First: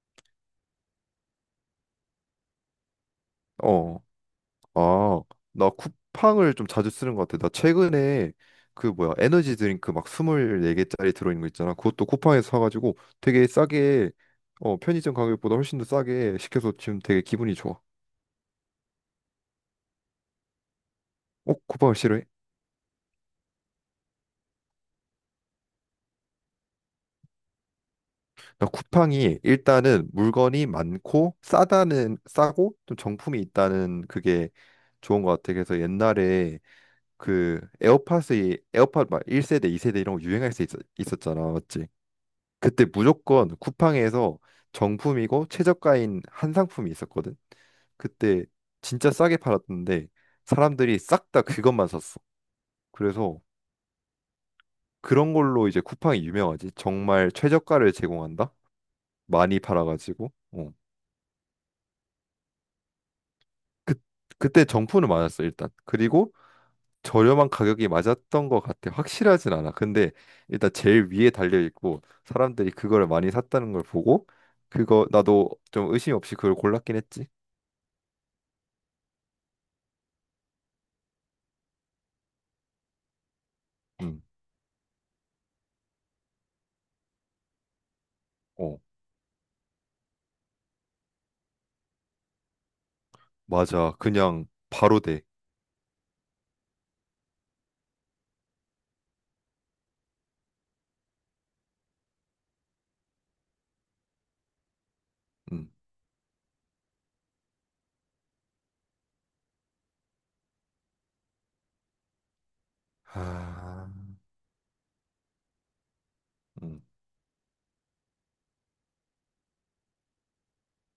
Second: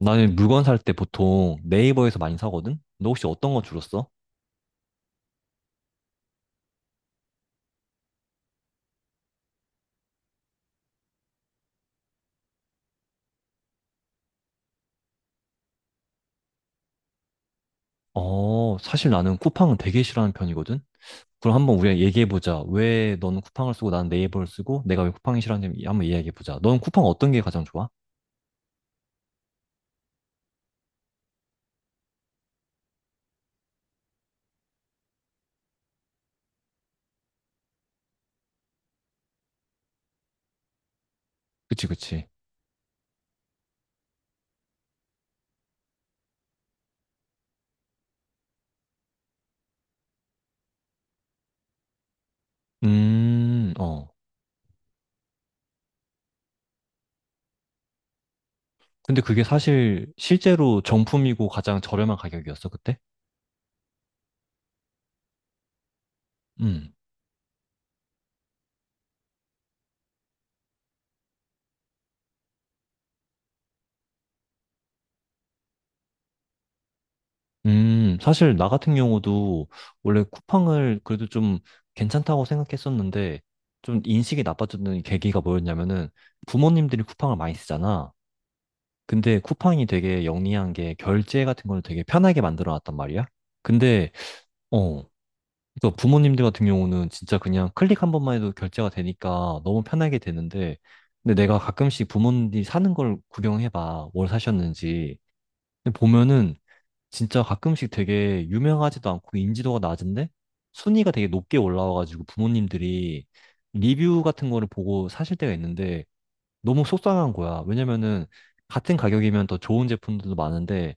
나는 물건 살 때 보통 네이버에서 많이 사거든? 너 혹시 어떤 거 주로 어, 써? 아, 나 쿠팡을 좀 자주 쓰는 것 같아. 나 최근에 그 뭐야, 에너지 드링크 막 24개짜리 들어있는 거 있잖아. 그것도 쿠팡에서 사가지고 되게 싸게, 편의점 가격보다 훨씬 더 싸게 시켜서 지금 되게 기분이 좋아. 어, 사실 나는 쿠팡은 되게 싫어하는 편이거든? 어, 그럼 한번 쿠팡을 우리가 싫어해? 얘기해보자. 왜 너는 쿠팡을 쓰고 나는 네이버를 쓰고 내가 왜 쿠팡이 싫어하는지 한번 이야기해보자. 너는 쿠팡 어떤 게 가장 좋아? 나 쿠팡이 일단은 물건이 많고 싸고 좀 정품이 있다는 그게 좋은 것 같아. 그래서 옛날에 그 에어팟 막 1세대, 2세대 이런 거 유행할 때 있었잖아. 그치, 맞지? 그치. 그때 무조건 쿠팡에서 정품이고 최저가인 한 상품이 있었거든. 그때 진짜 싸게 팔았는데 사람들이 싹 다 그것만 샀어. 그래서 어. 그런 걸로 이제 쿠팡이 유명하지. 정말 최저가를 제공한다. 근데 그게 많이 사실 팔아가지고. 어. 실제로 정품이고 가장 저렴한 가격이었어, 그때? 그 그때 정품은 많았어 일단. 그리고 음. 저렴한 가격이 맞았던 것 같아. 확실하진 않아. 근데 일단 제일 위에 달려 있고 사람들이 그걸 많이 샀다는 걸 보고 그거 나도 좀 의심 없이 그걸 골랐긴 했지. 사실 나 같은 경우도 원래 쿠팡을 그래도 좀 괜찮다고 생각했었는데 좀 음. 인식이 나빠졌던 계기가 뭐였냐면은 부모님들이 쿠팡을 많이 쓰잖아. 어. 근데 쿠팡이 되게 영리한 게 결제 같은 걸 되게 편하게 만들어 놨단 말이야. 맞아. 근데 그냥 바로 어, 돼. 그러니까 부모님들 같은 경우는 진짜 그냥 클릭 한 번만 해도 결제가 되니까 너무 편하게 되는데 근데 내가 가끔씩 부모님들이 사는 걸 구경해 봐. 뭘 사셨는지. 음, 근데 보면은 진짜 가끔씩 되게 유명하지도 않고 인지도가 낮은데 순위가 되게 높게 올라와가지고 부모님들이 아, 리뷰 같은 거를 보고 사실 때가 있는데 음, 너무 속상한 거야. 왜냐면은 같은 가격이면 더 좋은 제품들도 많은데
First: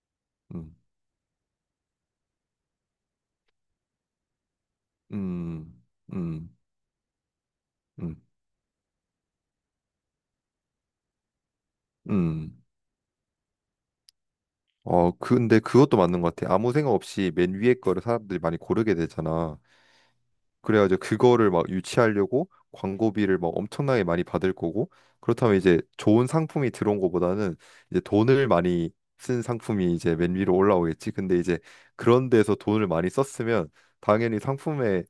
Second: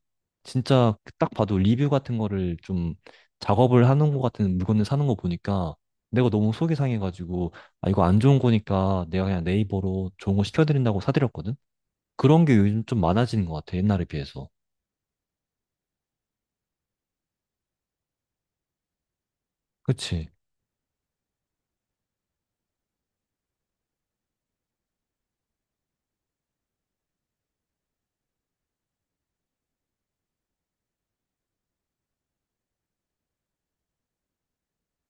음, 진짜 딱 봐도 리뷰 같은 거를 좀 작업을 하는 것 같은 물건을 사는 거 보니까 음, 내가 너무 음, 속이 상해가지고 아 이거 음, 안 좋은 거니까 내가 그냥 네이버로 좋은 거 시켜드린다고 사드렸거든. 그런 음. 게 요즘 좀 많아지는 것 같아 옛날에 비해서. 어, 근데 그것도 맞는 것 같아. 아무 생각 없이 맨 위에 거를 사람들이 많이 고르게 되잖아. 그치? 그래가지고 그거를 막 유치하려고 광고비를 막 엄청나게 많이 받을 거고, 그렇다면 이제 좋은 상품이 들어온 것보다는 이제 돈을 많이 쓴 상품이 이제 맨 위로 올라오겠지. 근데 이제 그런 데서 돈을 많이 썼으면 당연히 상품의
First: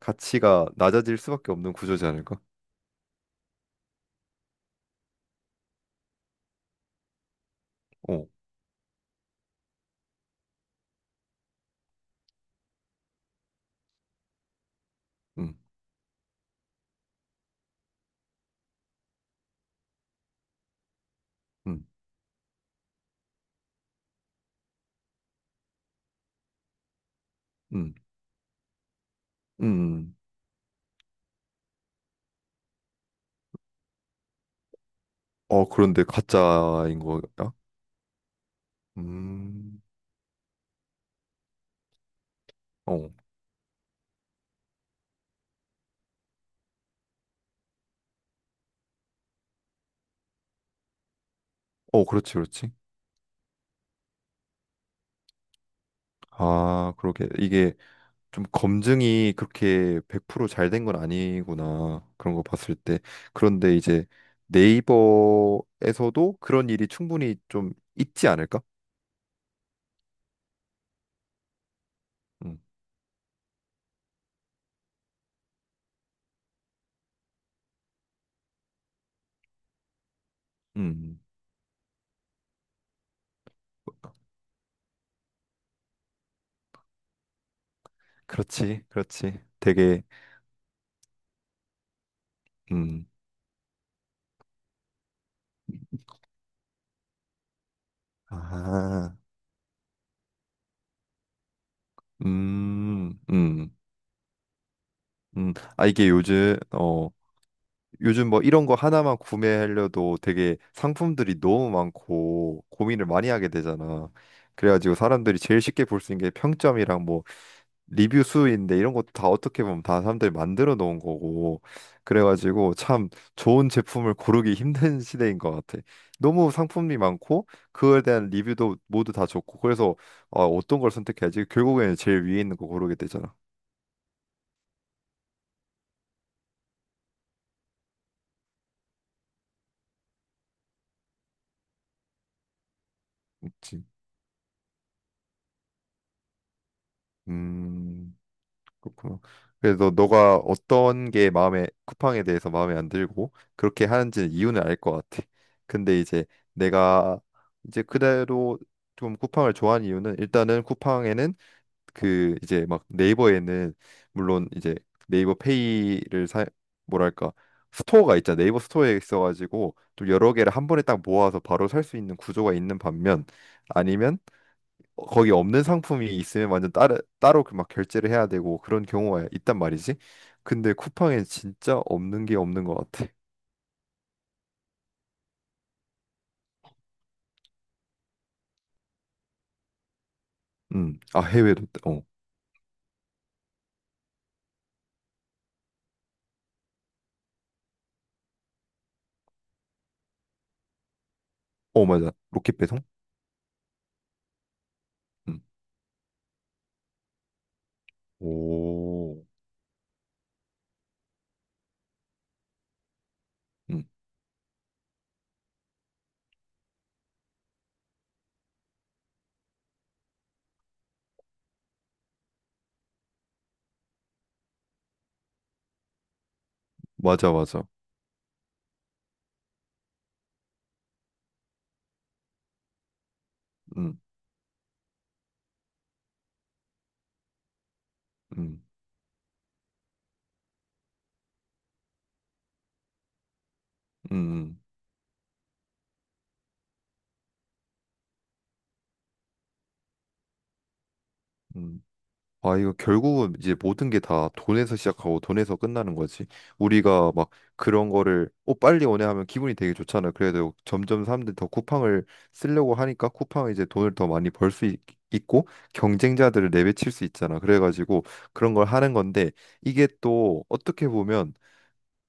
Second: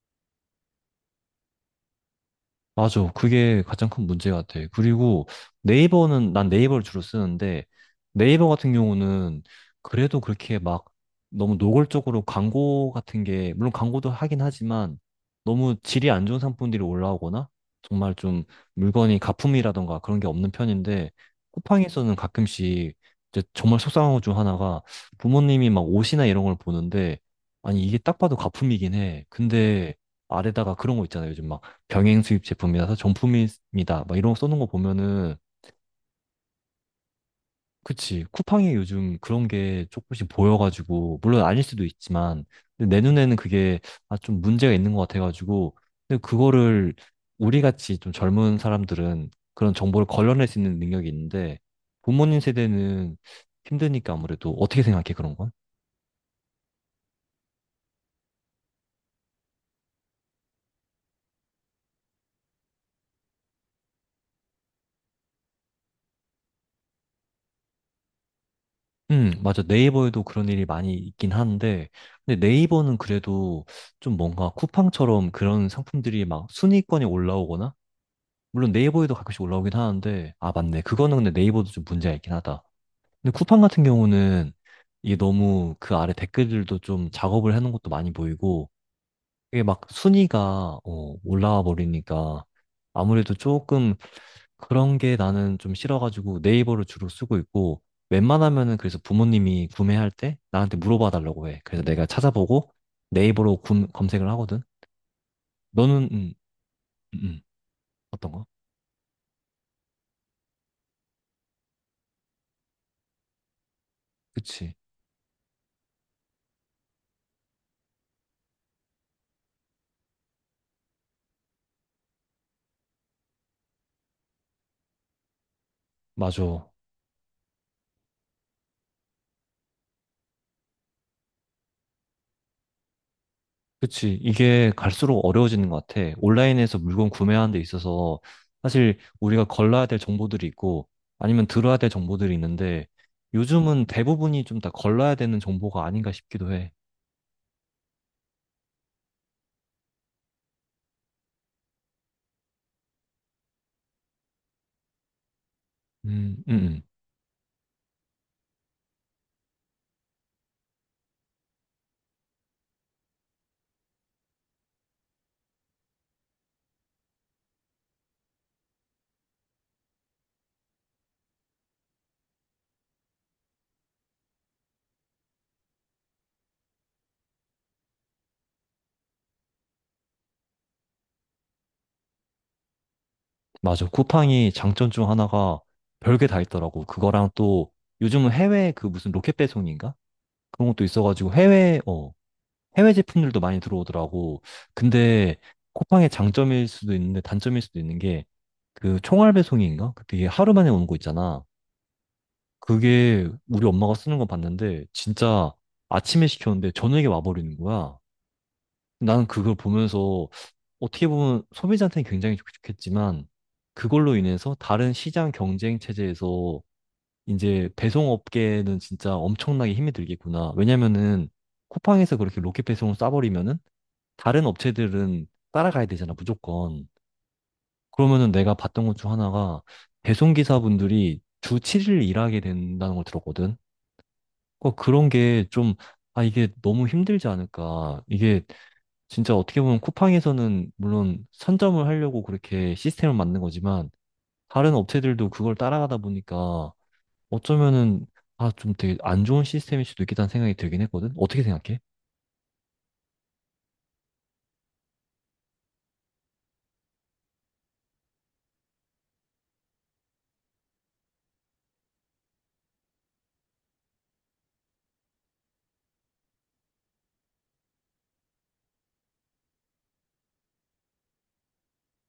가치가 낮아질 수밖에 없는 구조지 않을까? 맞아. 그게 가장 큰 문제 같아. 그리고 네이버는, 난 네이버를 주로 쓰는데, 어, 네이버 같은 경우는 그래도 그렇게 막 너무 노골적으로 광고 같은 게, 물론 광고도 하긴 하지만, 음, 너무 질이 안 좋은 상품들이 올라오거나, 정말 좀 물건이 가품이라던가 그런 게 없는 편인데, 음, 쿠팡에서는 가끔씩 이제 정말 속상한 것 중 하나가 부모님이 막 옷이나 이런 걸 보는데, 아니, 음, 이게 딱 봐도 가품이긴 해. 근데 음. 아래다가 그런 거 있잖아요. 요즘 막. 병행 수입 제품이라서 정품입니다. 막 이런 거 써놓은 거 보면은 어, 그런데 가짜인 거야? 그치 쿠팡이 요즘 그런 음, 게 조금씩 보여가지고 물론 아닐 수도 있지만 근데 내 어, 눈에는 그게 아, 좀 문제가 있는 것 같아가지고 근데 그거를 우리 같이 좀 젊은 사람들은 그런 정보를 걸러낼 수 있는 능력이 있는데 어, 그렇지, 부모님 그렇지. 세대는 힘드니까 아무래도 어떻게 생각해 그런 건? 아, 그러게. 이게 좀 검증이 그렇게 100%잘 된 건 아니구나. 그런 거 봤을 때. 그런데 이제 네이버에서도 그런 일이 충분히 좀 있지 않을까? 맞아. 네이버에도 그런 일이 많이 있긴 한데, 근데 음, 네이버는 그래도 좀 뭔가 쿠팡처럼 그런 상품들이 막 순위권에 올라오거나, 물론 네이버에도 가끔씩 올라오긴 하는데, 아, 음, 맞네. 그거는 음. 근데 네이버도 좀 문제가 있긴 하다. 근데 쿠팡 같은 경우는 이게 너무 그 아래 댓글들도 좀 작업을 해놓은 것도 많이 보이고, 그렇지, 그렇지. 이게 막 되게, 순위가, 어, 올라와 버리니까, 음, 아무래도 조금 그런 게 나는 좀 싫어가지고 네이버를 주로 쓰고 있고 웬만하면은 그래서 아, 부모님이 구매할 때 나한테 물어봐 달라고 해. 그래서 내가 찾아보고 음, 네이버로 음, 검색을 하거든. 아, 너는 이게 요즘, 어, 음, 음. 요즘 어떤 뭐 거? 이런 거 하나만 구매하려도 되게 상품들이 너무 많고 고민을 많이 하게 되잖아. 그치. 그래가지고 사람들이 제일 쉽게 볼 수 있는 게 평점이랑 뭐 리뷰 수인데 이런 것도 다 어떻게 보면 다 사람들이 만들어 놓은 거고. 그래가지고 참 좋은 제품을 고르기 힘든 시대인 것 같아. 너무 맞아. 상품이 많고 그거에 대한 리뷰도 모두 다 좋고 그래서 어떤 걸 선택해야지 결국에는 제일 위에 있는 거 고르게 되잖아. 그치. 이게 갈수록 어려워지는 것 같아. 온라인에서 물건 구매하는 데 있어서 사실 우리가 걸러야 될 정보들이 있고 아니면 들어야 될 정보들이 있는데 그치. 요즘은 대부분이 좀 다 걸러야 되는 정보가 아닌가 싶기도 해. 음. 그렇구나. 그래서 너가 어떤 게 마음에 쿠팡에 대해서 마음에 안 들고 그렇게 하는지는 이유는 알 것 같아. 근데 이제 음, 음, 음. 내가 이제 그대로 좀 쿠팡을 좋아하는 이유는 일단은 쿠팡에는 그 이제 막 네이버에는 물론 이제 네이버 페이를 사 뭐랄까 스토어가 있잖아. 네이버 스토어에 있어가지고 좀 여러 개를 한 번에 딱 모아서 바로 살 수 있는 구조가 있는 반면 아니면 거기 없는 상품이 있으면 완전 따로 따로 그 막 결제를 해야 되고 그런 경우가 있단 말이지. 근데 쿠팡에 진짜 없는 게 없는 것 같아. 맞아. 쿠팡이 장점 중 하나가 별게 다 있더라고. 그거랑 또 요즘은 해외 그 무슨 로켓 배송인가? 그런 것도 아 있어가지고 해외도 해외, 어, 어, 해외 제품들도 많이 들어오더라고. 근데 쿠팡의 장점일 수도 있는데 단점일 수도 있는 게 그 총알 배송인가? 그게 하루 만에 오는 거 있잖아. 어 맞아. 로켓 배송? 그게 우리 엄마가 쓰는 거 봤는데 음, 진짜 아침에 시켰는데 저녁에 와버리는 거야. 오, 나는 그걸 보면서 어떻게 보면 소비자한테는 굉장히 좋겠지만 음, 그걸로 인해서 다른 시장 경쟁 체제에서 이제 배송업계는 진짜 엄청나게 힘이 들겠구나. 왜냐면은 쿠팡에서 그렇게 로켓 배송을 싸버리면은 다른 업체들은 따라가야 되잖아, 무조건. 맞아 맞아. 그러면은 내가 봤던 것 중 하나가 배송기사분들이 주 7일 일하게 된다는 걸 들었거든. 음, 어, 그런 게 좀, 아, 이게 너무 힘들지 않을까. 이게 음, 진짜 어떻게 보면 쿠팡에서는 물론 선점을 하려고 그렇게 시스템을 만든 거지만 음, 음. 다른 업체들도 그걸 따라가다 보니까 어쩌면은 아, 좀 되게 안 좋은 시스템일 수도 있겠다는 생각이 들긴 했거든. 어떻게 생각해? 음. 아, 이거 결국은 이제 모든 게 다 돈에서 시작하고 돈에서 끝나는 거지. 우리가 막 그런 거를 어 빨리 오네 하면 기분이 되게 좋잖아. 그래도 점점 사람들이 더 쿠팡을 쓰려고 하니까 쿠팡은 이제 돈을 더 많이 벌 수 있고 경쟁자들을 내배칠 수 있잖아. 그래가지고 그런 걸 하는 건데 이게 또 어떻게 보면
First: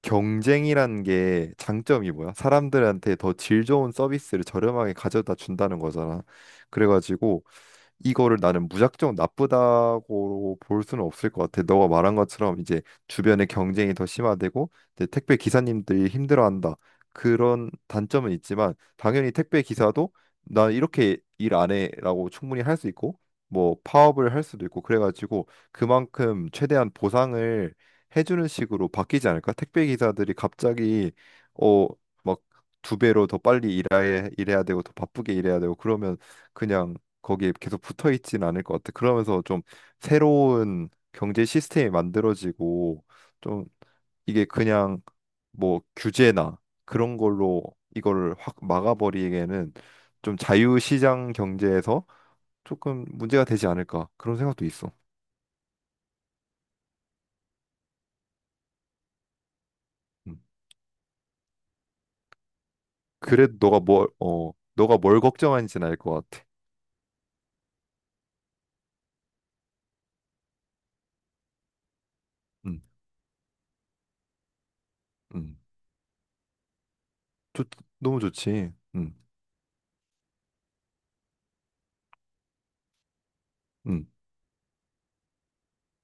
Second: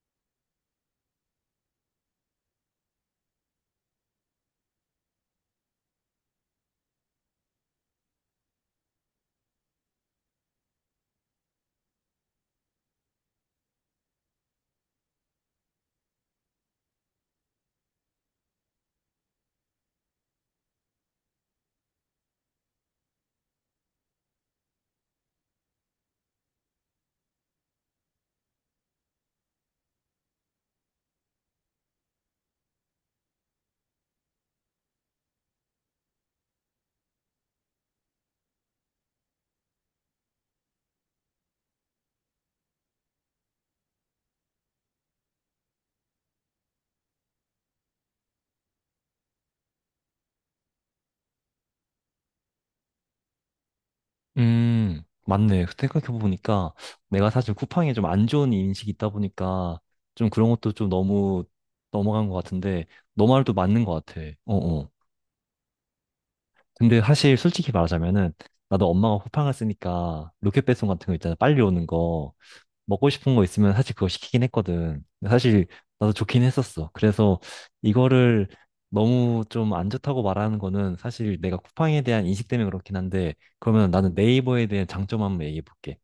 경쟁이란 게 장점이 뭐야? 사람들한테 더 질 좋은 서비스를 저렴하게 가져다 준다는 거잖아. 그래가지고 이거를 나는 무작정 나쁘다고 볼 수는 없을 것 같아. 너가 말한 것처럼 이제 주변의 경쟁이 더 심화되고 이제 택배 기사님들이 힘들어한다. 그런 단점은 있지만 당연히 택배 기사도 난 이렇게 일 안 해라고 충분히 할 수 있고 뭐 파업을 할 수도 있고 그래가지고 그만큼 최대한 보상을 해주는 식으로 바뀌지 않을까? 택배 기사들이 갑자기 어 막 두 배로 더 빨리 일해야 되고 더 바쁘게 일해야 되고 그러면 그냥 거기에 계속 붙어 있진 않을 것 같아. 그러면서 좀 새로운 경제 시스템이 만들어지고 좀 이게 그냥 뭐 규제나 그런 걸로 이걸 확 막아버리기에는 좀 자유시장 경제에서 조금 문제가 되지 않을까 그런 생각도 있어. 맞네. 생각해보니까 내가 사실 쿠팡에 좀 안 좋은 인식이 있다 보니까 좀 음. 그런 것도 좀 너무 넘어간 것 같은데 너 말도 그래도 맞는 것 같아. 어어. 너가 뭘 걱정하는지는 알 것 같아. 근데 사실 솔직히 말하자면은 나도 엄마가 쿠팡을 쓰니까 로켓 배송 같은 거 있잖아. 빨리 오는 거. 음, 먹고 싶은 거 있으면 사실 그거 시키긴 했거든. 근데 음. 사실 나도 좋긴 했었어. 그래서 좋, 너무 이거를 좋지. 너무 좀 안 좋다고 말하는 거는 사실 내가 쿠팡에 대한 인식 때문에 그렇긴 한데 그러면 음. 나는 네이버에 대한 장점 한번 얘기해 볼게.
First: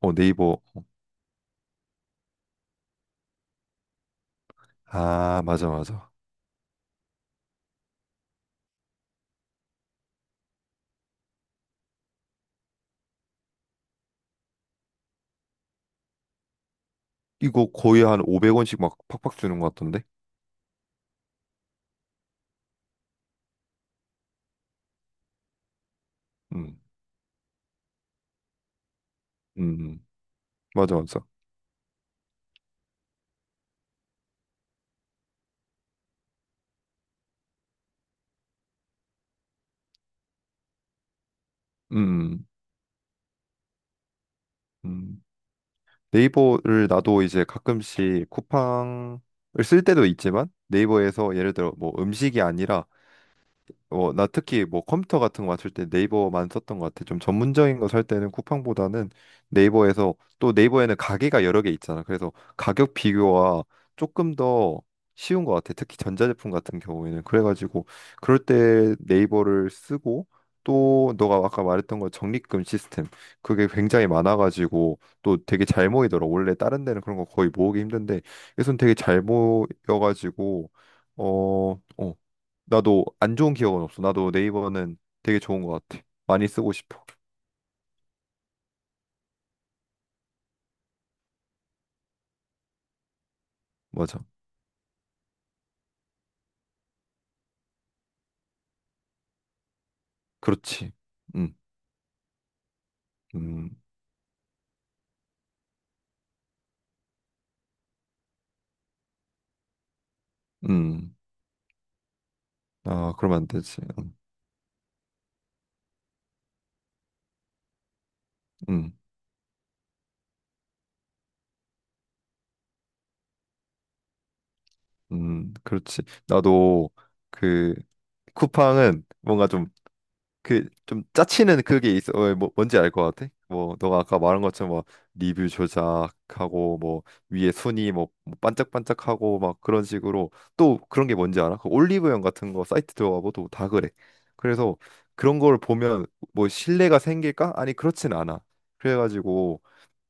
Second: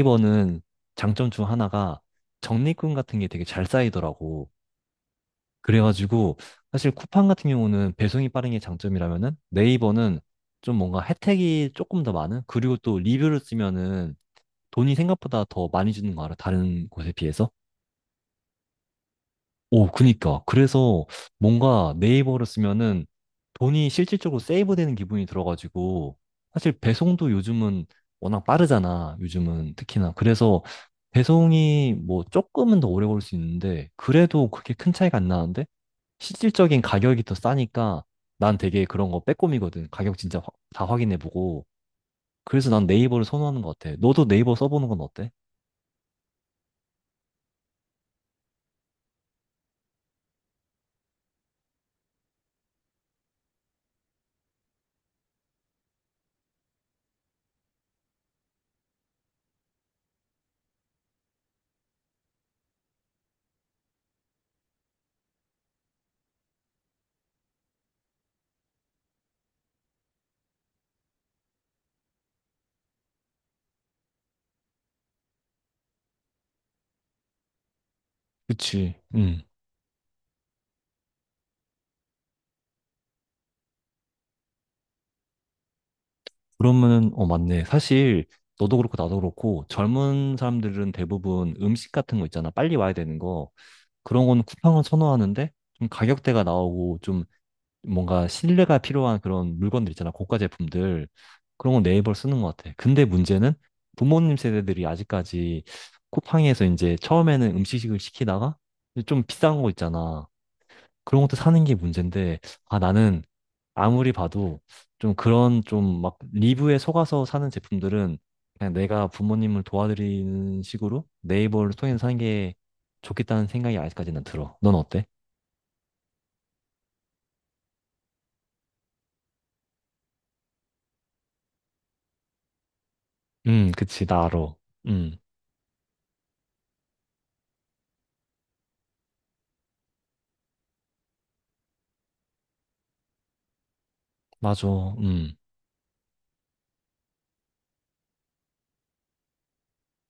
어, 네이버. 장점 중 하나가 적립금 같은 게 되게 잘 쌓이더라고. 아, 맞아, 맞아. 그래가지고 사실 쿠팡 같은 경우는 배송이 빠른 게 장점이라면은 네이버는 좀 뭔가 혜택이 조금 더 많은? 그리고 또 리뷰를 쓰면은 돈이 생각보다 더 많이 주는 거 알아? 다른 곳에 비해서? 이거 거의 한 500원씩 막 팍팍 주는 것 오, 같던데. 그니까. 그래서 뭔가 네이버를 쓰면은 돈이 실질적으로 세이브되는 기분이 들어가지고 사실 음, 배송도 요즘은 워낙 빠르잖아. 음, 요즘은 음. 특히나. 그래서 맞아, 맞아. 배송이 뭐 조금은 더 오래 걸 수 있는데 그래도 그렇게 큰 차이가 안 나는데 실질적인 가격이 더 싸니까 난 되게 그런 거 빼꼼이거든. 가격 진짜 다 확인해보고. 음, 음. 그래서 난 네이버를 선호하는 것 같아. 너도 네이버 써보는 건 음. 어때? 네이버를 나도 이제 가끔씩 쿠팡을 쓸 때도 있지만 네이버에서 예를 들어 뭐 음식이 아니라 나 특히 뭐 컴퓨터 같은 거 맞출 때 네이버만 썼던 것 같아. 좀 전문적인 거 살 때는 쿠팡보다는 네이버에서 또 네이버에는 가게가 여러 개 있잖아. 그래서 가격 비교가 조금 더 쉬운 것 같아. 특히 전자제품 같은 경우에는. 그래가지고 그럴 때 네이버를 쓰고 또 너가 아까 말했던 거 적립금 시스템 그게 굉장히 많아가지고 또 되게 잘 모이더라. 원래 다른 데는 그런 거 거의 모으기 힘든데 여기선 그치. 되게 잘 모여가지고 어, 어, 나도 안 좋은 기억은 없어. 나도 네이버는 되게 좋은 것 같아. 많이 쓰고 싶어. 그러면은, 어, 맞네. 사실, 너도 그렇고, 나도 그렇고, 젊은 사람들은 대부분 음식 같은 거 있잖아. 빨리 와야 되는 거. 맞아. 그런 거는 쿠팡을 선호하는데, 좀 가격대가 나오고, 좀 뭔가 신뢰가 필요한 그런 물건들 있잖아. 고가 그렇지. 제품들. 음, 그런 건 네이버를 쓰는 것 같아. 근데 문제는 음, 부모님 세대들이 아직까지 쿠팡에서 이제 처음에는 음식을 시키다가, 좀 비싼 거 있잖아. 음. 그런 것도 사는 게 문제인데, 아, 아, 나는 그러면 안 되지. 아무리 봐도 좀 그런 좀 막 리뷰에 속아서 사는 제품들은 그냥 음, 내가 부모님을 도와드리는 식으로 네이버를 통해서 사는 게 좋겠다는 생각이 아직까지는 들어. 넌 어때? 그렇지. 나도 그 쿠팡은 뭔가 좀 그 좀 짜치는 그게 있어. 어, 뭐 뭔지 알 것 같아? 뭐 너가 그치, 아까 나 말한 알아. 것처럼 뭐 음, 리뷰 조작하고 뭐 위에 순위 뭐뭐 반짝반짝하고 막 그런 식으로 또 그런 게 뭔지 알아? 그 올리브영 같은 거 사이트 들어가봐도 다 그래. 맞아. 그래서 음. 그런 걸 보면 뭐 신뢰가 생길까? 아니 그렇진 않아. 그래가지고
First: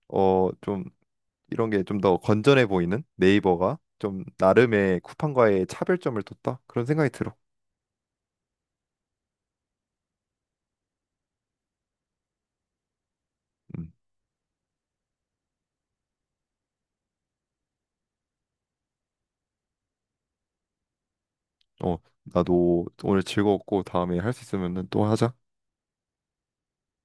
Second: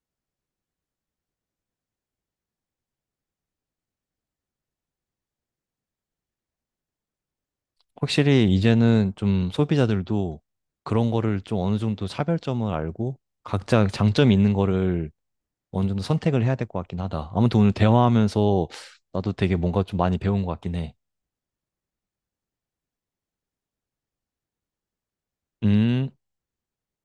좀 이런 게 좀 더 건전해 보이는 네이버가 좀 나름의 쿠팡과의 차별점을 뒀다 그런 생각이 들어. 확실히 이제는 좀 소비자들도 그런 거를 좀 어느 정도 차별점을 알고 각자 음. 장점이 있는 거를 어느 정도 선택을 해야 될 것 같긴 하다. 아무튼 오늘 대화하면서 나도 되게 뭔가 좀 많이 배운 것 같긴 해. 어, 나도 오늘 즐거웠고 다음에 할 수 있으면은 또 하자. 음.